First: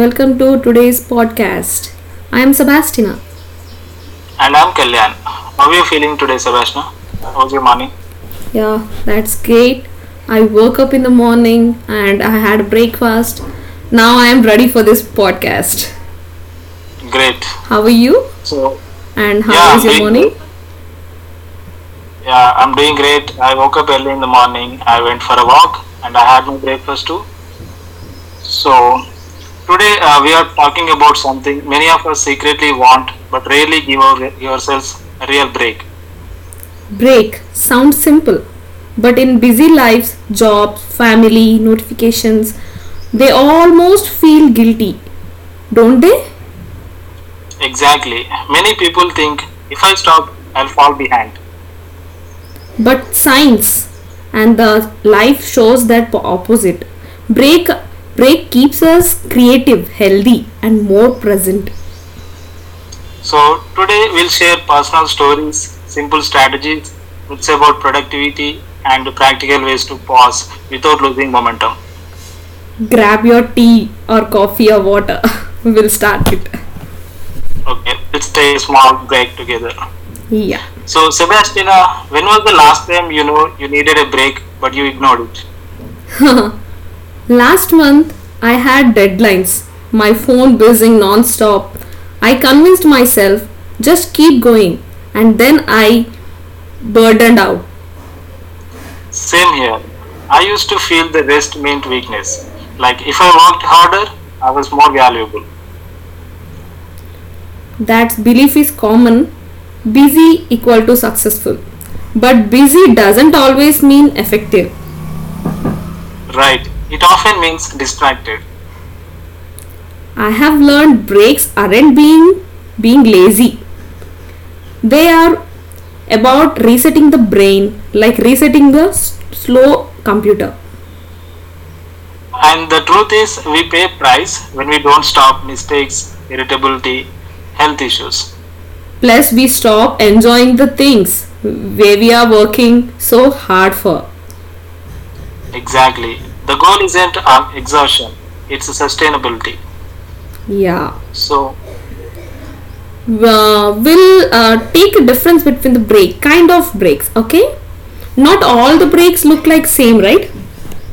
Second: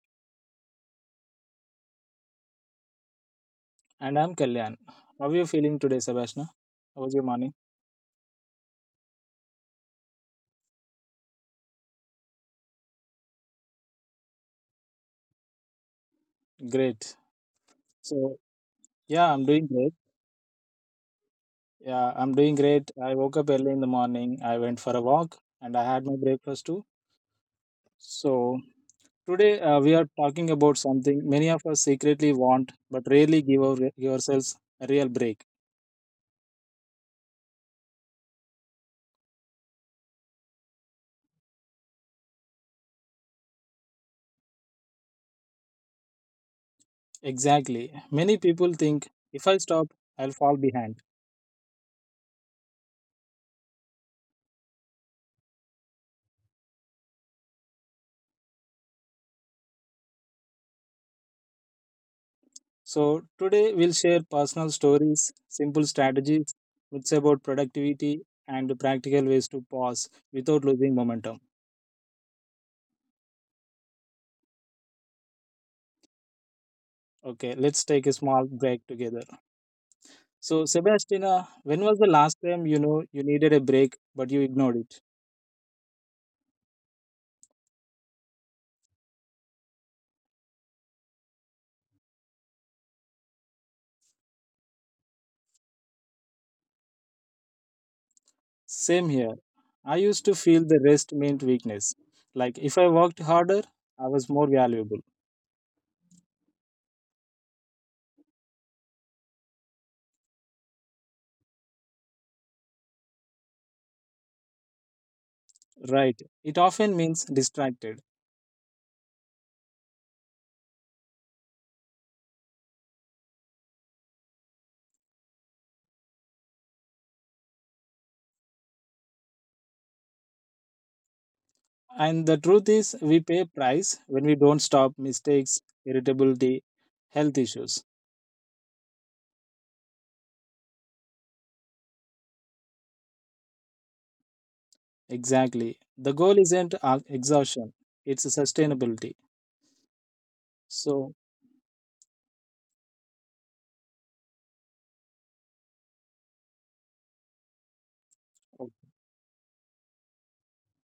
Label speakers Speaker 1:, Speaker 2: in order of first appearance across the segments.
Speaker 1: Welcome to today's podcast. I am Sebastina.
Speaker 2: And I'm Kalyan. How are you feeling today, Sebastian? How was your morning?
Speaker 1: Yeah, that's great. I woke up in the morning and I had breakfast. Now I am ready for this podcast.
Speaker 2: Great.
Speaker 1: How are you?
Speaker 2: So,
Speaker 1: And
Speaker 2: yeah, I'm
Speaker 1: how
Speaker 2: doing
Speaker 1: was your
Speaker 2: great.
Speaker 1: morning?
Speaker 2: Yeah, I'm doing great. I woke up early in the morning. I went for a walk and I had my breakfast too. So, today we are talking about something many of us secretly want but rarely give, give ourselves a real break.
Speaker 1: Break sounds simple, but in busy lives, jobs, family, notifications, they almost feel guilty, don't they?
Speaker 2: Exactly. Many people think if I stop, I'll fall behind.
Speaker 1: But science and the life shows that opposite. Break break keeps us creative, healthy and more present.
Speaker 2: So, today we'll share personal stories, simple strategies, myths about productivity, and practical ways to pause without losing momentum.
Speaker 1: Grab your tea or coffee or water. We'll start it.
Speaker 2: Okay, let's take a small break together.
Speaker 1: Yeah.
Speaker 2: So, Sebastiana, when was the last time you needed a break but you ignored it?
Speaker 1: Last month I had deadlines. My phone buzzing non-stop. I convinced myself, just keep going, and then I burdened out.
Speaker 2: Same here. I used to feel the rest meant weakness. Like if I worked harder, I was more valuable.
Speaker 1: That belief is common. Busy equal to successful, but busy doesn't always mean effective.
Speaker 2: Right. It often means distracted.
Speaker 1: I have learned breaks aren't being lazy. They are about resetting the brain, like resetting the slow computer.
Speaker 2: And the truth is, we pay price when we don't stop mistakes, irritability, health issues.
Speaker 1: Plus we stop enjoying the things where we are working so hard for.
Speaker 2: Exactly. The goal isn't exhaustion, it's sustainability.
Speaker 1: Yeah,
Speaker 2: So,
Speaker 1: will take a difference between the break, kind of breaks. Okay, not all the breaks look like same, right?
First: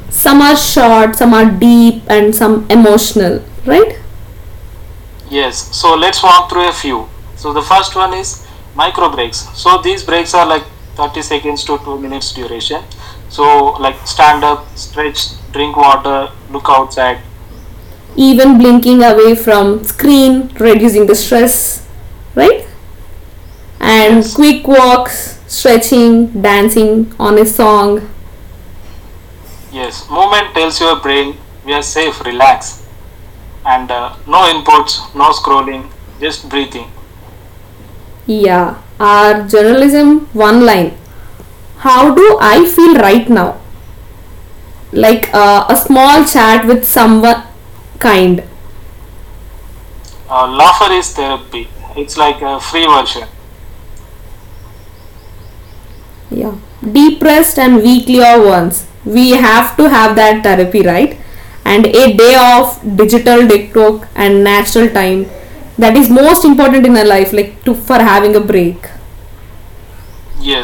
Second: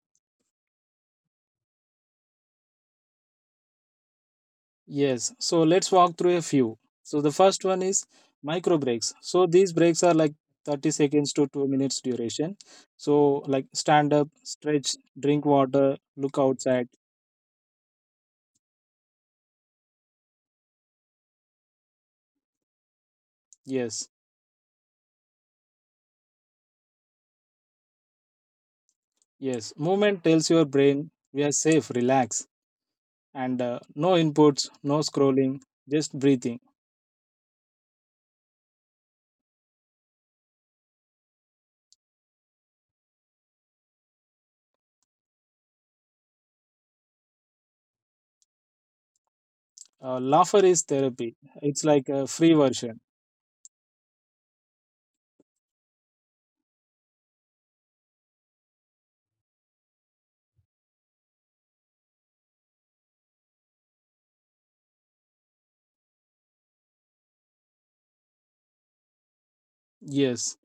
Speaker 1: Some are short, some are deep, and some emotional, right?
Speaker 2: yes. So, let's walk through a few. So, the first one is micro breaks. So, these breaks are like 30 seconds to 2 minutes duration. So, like stand up, stretch, drink water, look outside.
Speaker 1: Even blinking away from screen reducing the stress, right?
Speaker 2: Yes.
Speaker 1: And quick walks, stretching, dancing on a song.
Speaker 2: Yes. Movement tells your brain we are safe, relax. And no inputs, no scrolling, just breathing.
Speaker 1: Yeah, our journalism one line, how do I feel right now, like a small chat with someone kind.
Speaker 2: Laughter is therapy. It's like a free version.
Speaker 1: Yeah, depressed and weaklier ones we have to have that therapy, right? And a day off, digital detox and natural time, that is most important in our life, like to for having a break.
Speaker 2: Yes.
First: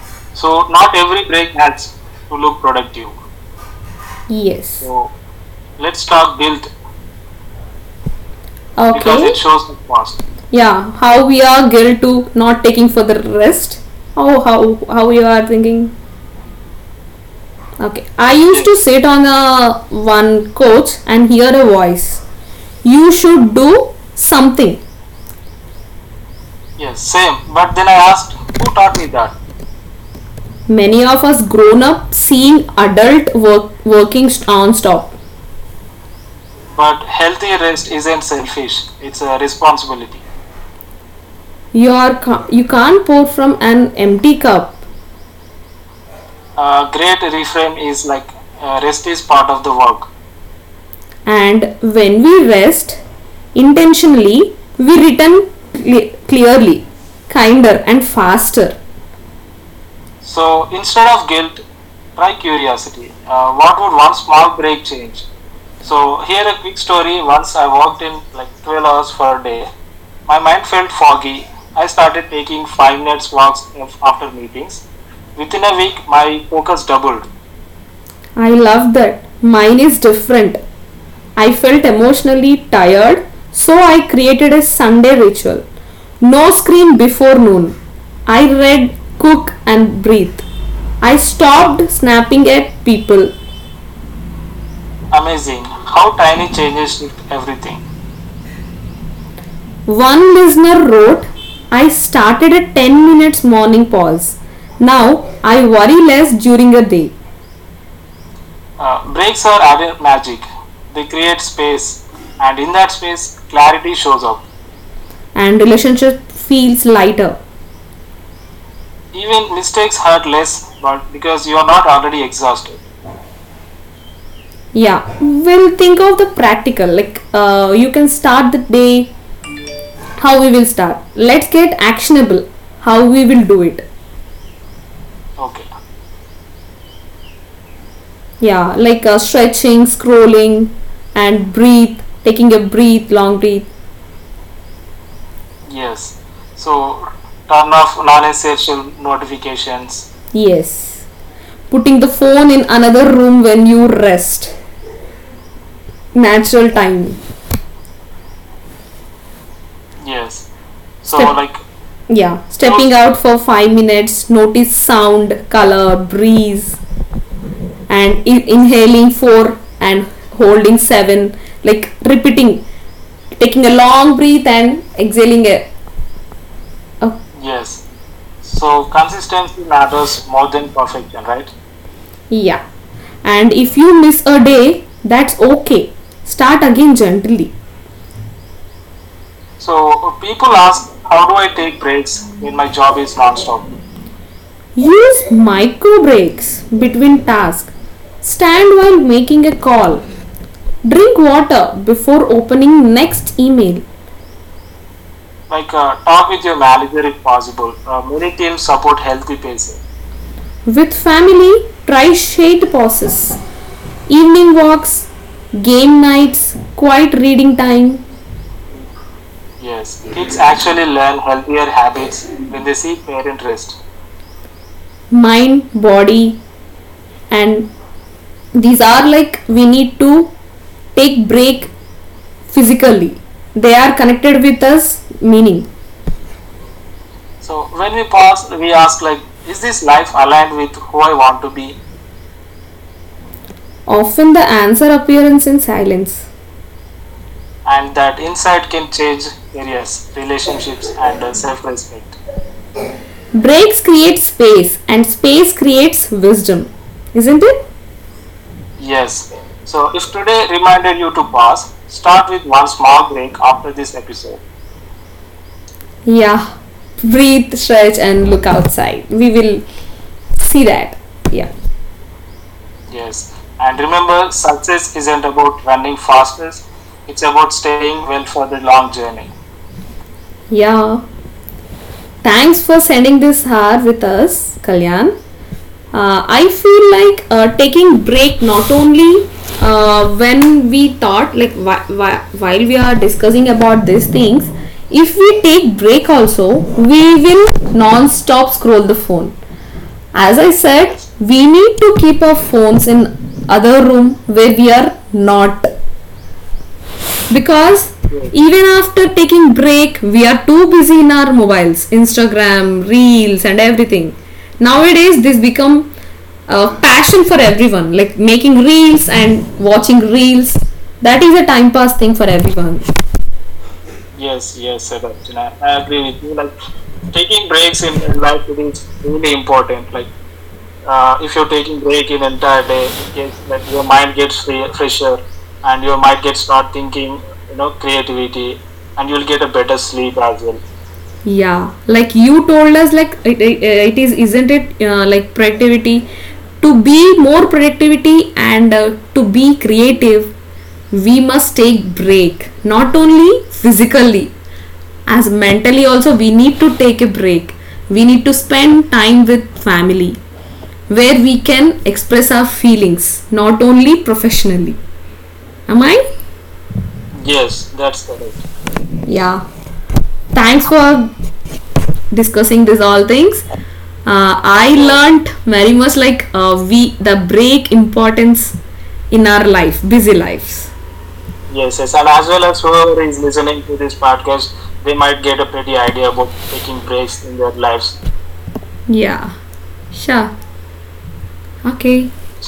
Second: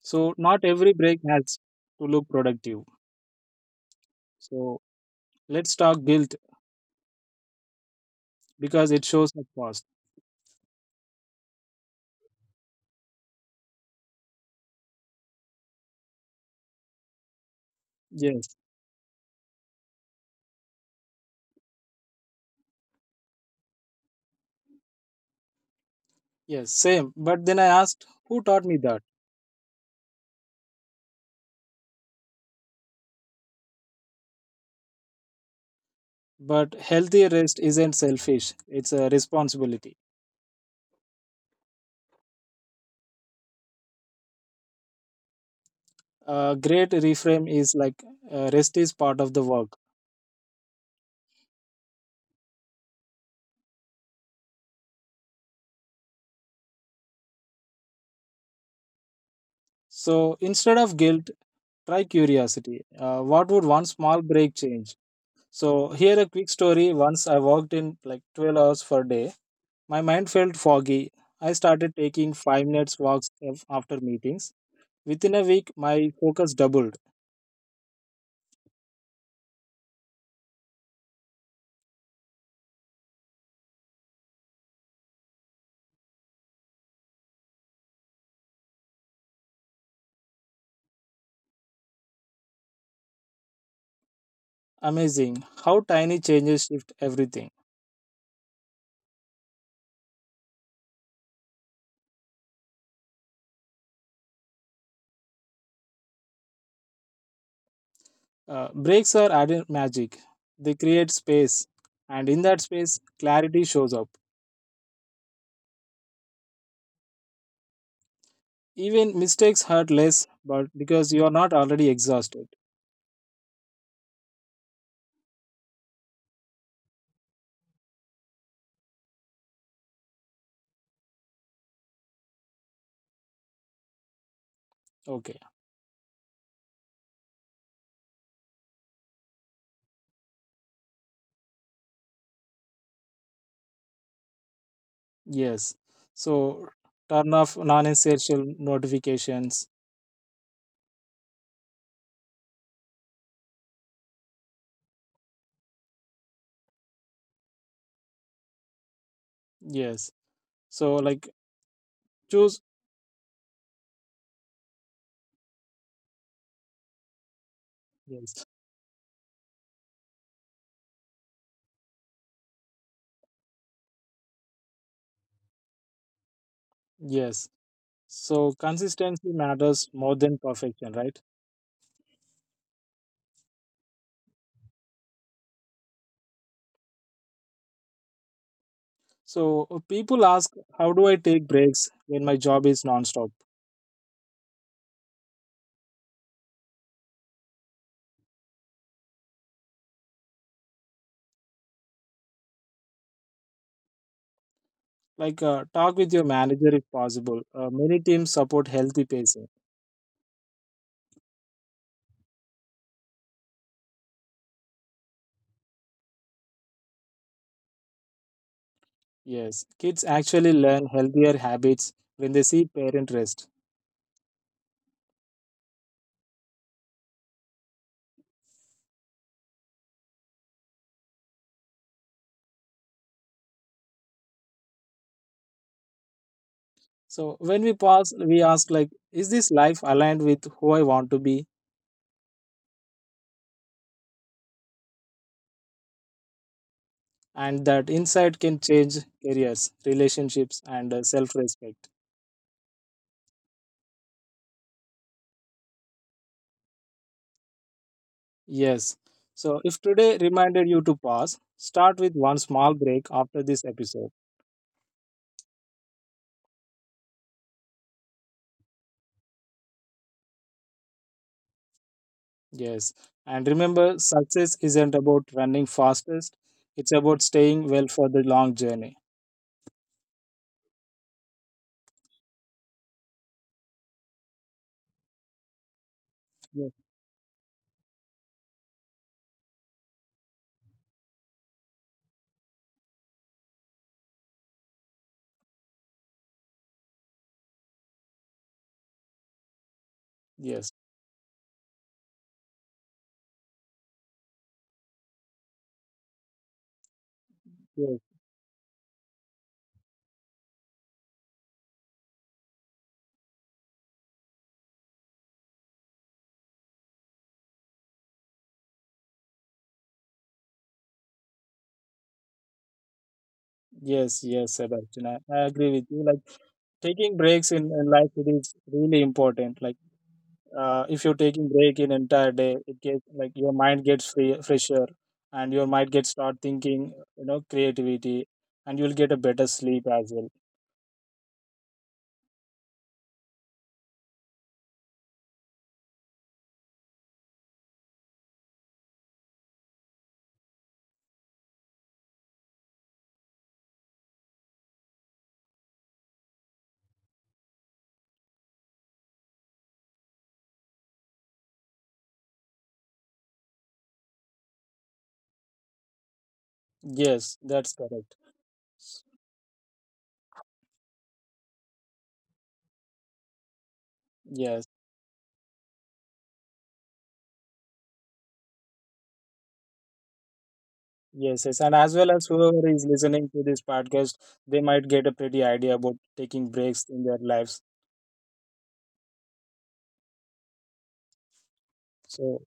Speaker 2: So not every break has to look productive. So
Speaker 1: Yes.
Speaker 2: let's talk guilt because it
Speaker 1: Okay,
Speaker 2: shows up fast.
Speaker 1: yeah, how we are guilt to not taking for the rest. Oh, how you are thinking. Okay, I
Speaker 2: Yes.
Speaker 1: used to sit on a one coach and hear a voice, you should do something.
Speaker 2: Yes. Same. But then I asked, who taught me that?
Speaker 1: Many of us grown up seeing adult work working non-stop.
Speaker 2: But healthy rest isn't selfish. It's a responsibility.
Speaker 1: You are you can't pour from an empty cup.
Speaker 2: A great reframe is like rest is part of the work.
Speaker 1: And when we rest intentionally we return clearly, kinder and faster.
Speaker 2: So instead of guilt, try curiosity. What would one small break change? So here a quick story. Once I worked in like 12 hours per day. My mind felt foggy. I started taking 5 minutes walks after meetings. Within a week, my focus doubled.
Speaker 1: I love that. Mine is different. I felt emotionally tired, so I created a Sunday ritual. No screen before noon. I read, cook, and breathe. I stopped snapping at people.
Speaker 2: Amazing how tiny changes shift everything.
Speaker 1: One listener wrote, I started a 10-minute minutes morning pause. Now I worry less during the day,
Speaker 2: Breaks are added magic. They create space, and in that space, clarity shows up.
Speaker 1: and relationship feels lighter.
Speaker 2: Even mistakes hurt less, but because you are not already exhausted.
Speaker 1: Yeah, we'll think of the practical. Like, you can start the day, how we will start. Let's get actionable, how we will do it.
Speaker 2: Okay.
Speaker 1: Yeah, like stretching, scrolling and breathe, taking a breath, long breath.
Speaker 2: Yes. So turn off non-essential notifications.
Speaker 1: Yes, putting the phone in another room when you rest, natural time.
Speaker 2: Yes. So, like,
Speaker 1: Step- yeah,
Speaker 2: choose.
Speaker 1: stepping out for 5 minutes, notice sound, color, breeze, and
Speaker 2: Yes.
Speaker 1: inhaling 4 and holding 7, like repeating, taking a long breath and exhaling a.
Speaker 2: Yes. So, consistency matters more than perfection, right?
Speaker 1: Yeah. And if you miss a day, that's okay. Start again gently.
Speaker 2: So, people ask, how do I take breaks when my job is nonstop?
Speaker 1: Use micro breaks between tasks. Stand while making a call. Drink water before opening next email.
Speaker 2: Like, talk with your manager if possible. Many teams support healthy pacing.
Speaker 1: With family, try shade pauses, evening walks, game nights, quiet reading time,
Speaker 2: Yes, kids actually learn healthier habits when they see parent rest.
Speaker 1: mind, body, and these are like we need to take break physically. They are connected with us, meaning.
Speaker 2: So, when we pause, we ask, like, is this life aligned with who I want to be?
Speaker 1: Often the answer appears in silence.
Speaker 2: And that insight can change careers, relationships, and self respect.
Speaker 1: Breaks create space, and space creates wisdom. Isn't it?
Speaker 2: Yes. So if today reminded you to pause, start with one small break after this episode.
Speaker 1: Yeah. Breathe, stretch, and look outside. We will see that. Yeah.
Speaker 2: Yes. And remember, success isn't about running fastest, it's about staying well for the long journey.
Speaker 1: Yeah. Thanks for sending this hour with us, Kalyan. I
Speaker 2: Yes.
Speaker 1: feel like, taking break not only when we thought like, while we are discussing about these things, if we take break also we will non-stop scroll the phone. As I
Speaker 2: Yes.
Speaker 1: said, we need to keep our phones in other room where we are not, because
Speaker 2: Yes.
Speaker 1: even after taking break we are too busy in our mobiles, instagram reels and everything. Nowadays this become a passion for everyone, like making reels and watching reels. That is a time pass thing for everyone.
Speaker 2: Yes. Yes, Sebastian. I agree with you. Like taking breaks in life, it is really important. Like if you're taking break in entire day, it gets like your mind gets free, fresher and your mind gets start thinking, you know, creativity and you'll get a better sleep as well.
Speaker 1: Yeah, like you told us, like it is, isn't it? Like productivity, to be more productivity and to be creative, we must take break. Not only physically, as mentally also, we need to take a break. We need to spend time with family, where we can express our feelings, not only professionally. Am I?
Speaker 2: Yes, that's correct.
Speaker 1: Yeah. Thanks for discussing these all things. I
Speaker 2: Yes,
Speaker 1: learnt very much, like we the break importance in our life, busy lives.
Speaker 2: yes, yes. And as well as whoever is listening to this podcast, they might get a pretty idea about taking breaks in their lives.
Speaker 1: Yeah, sure. Okay,
Speaker 2: So,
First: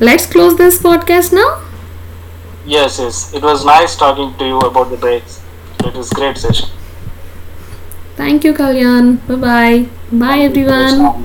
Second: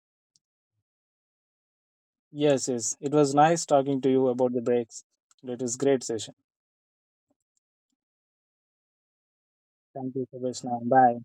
Speaker 1: let's close this podcast now.
Speaker 2: yes, yes. It was nice talking to you about the breaks. It was great session.
Speaker 1: Thank you, Kalyan. Bye bye.
Speaker 2: Thank you,
Speaker 1: Bye
Speaker 2: Kabeshna.
Speaker 1: everyone.
Speaker 2: Bye.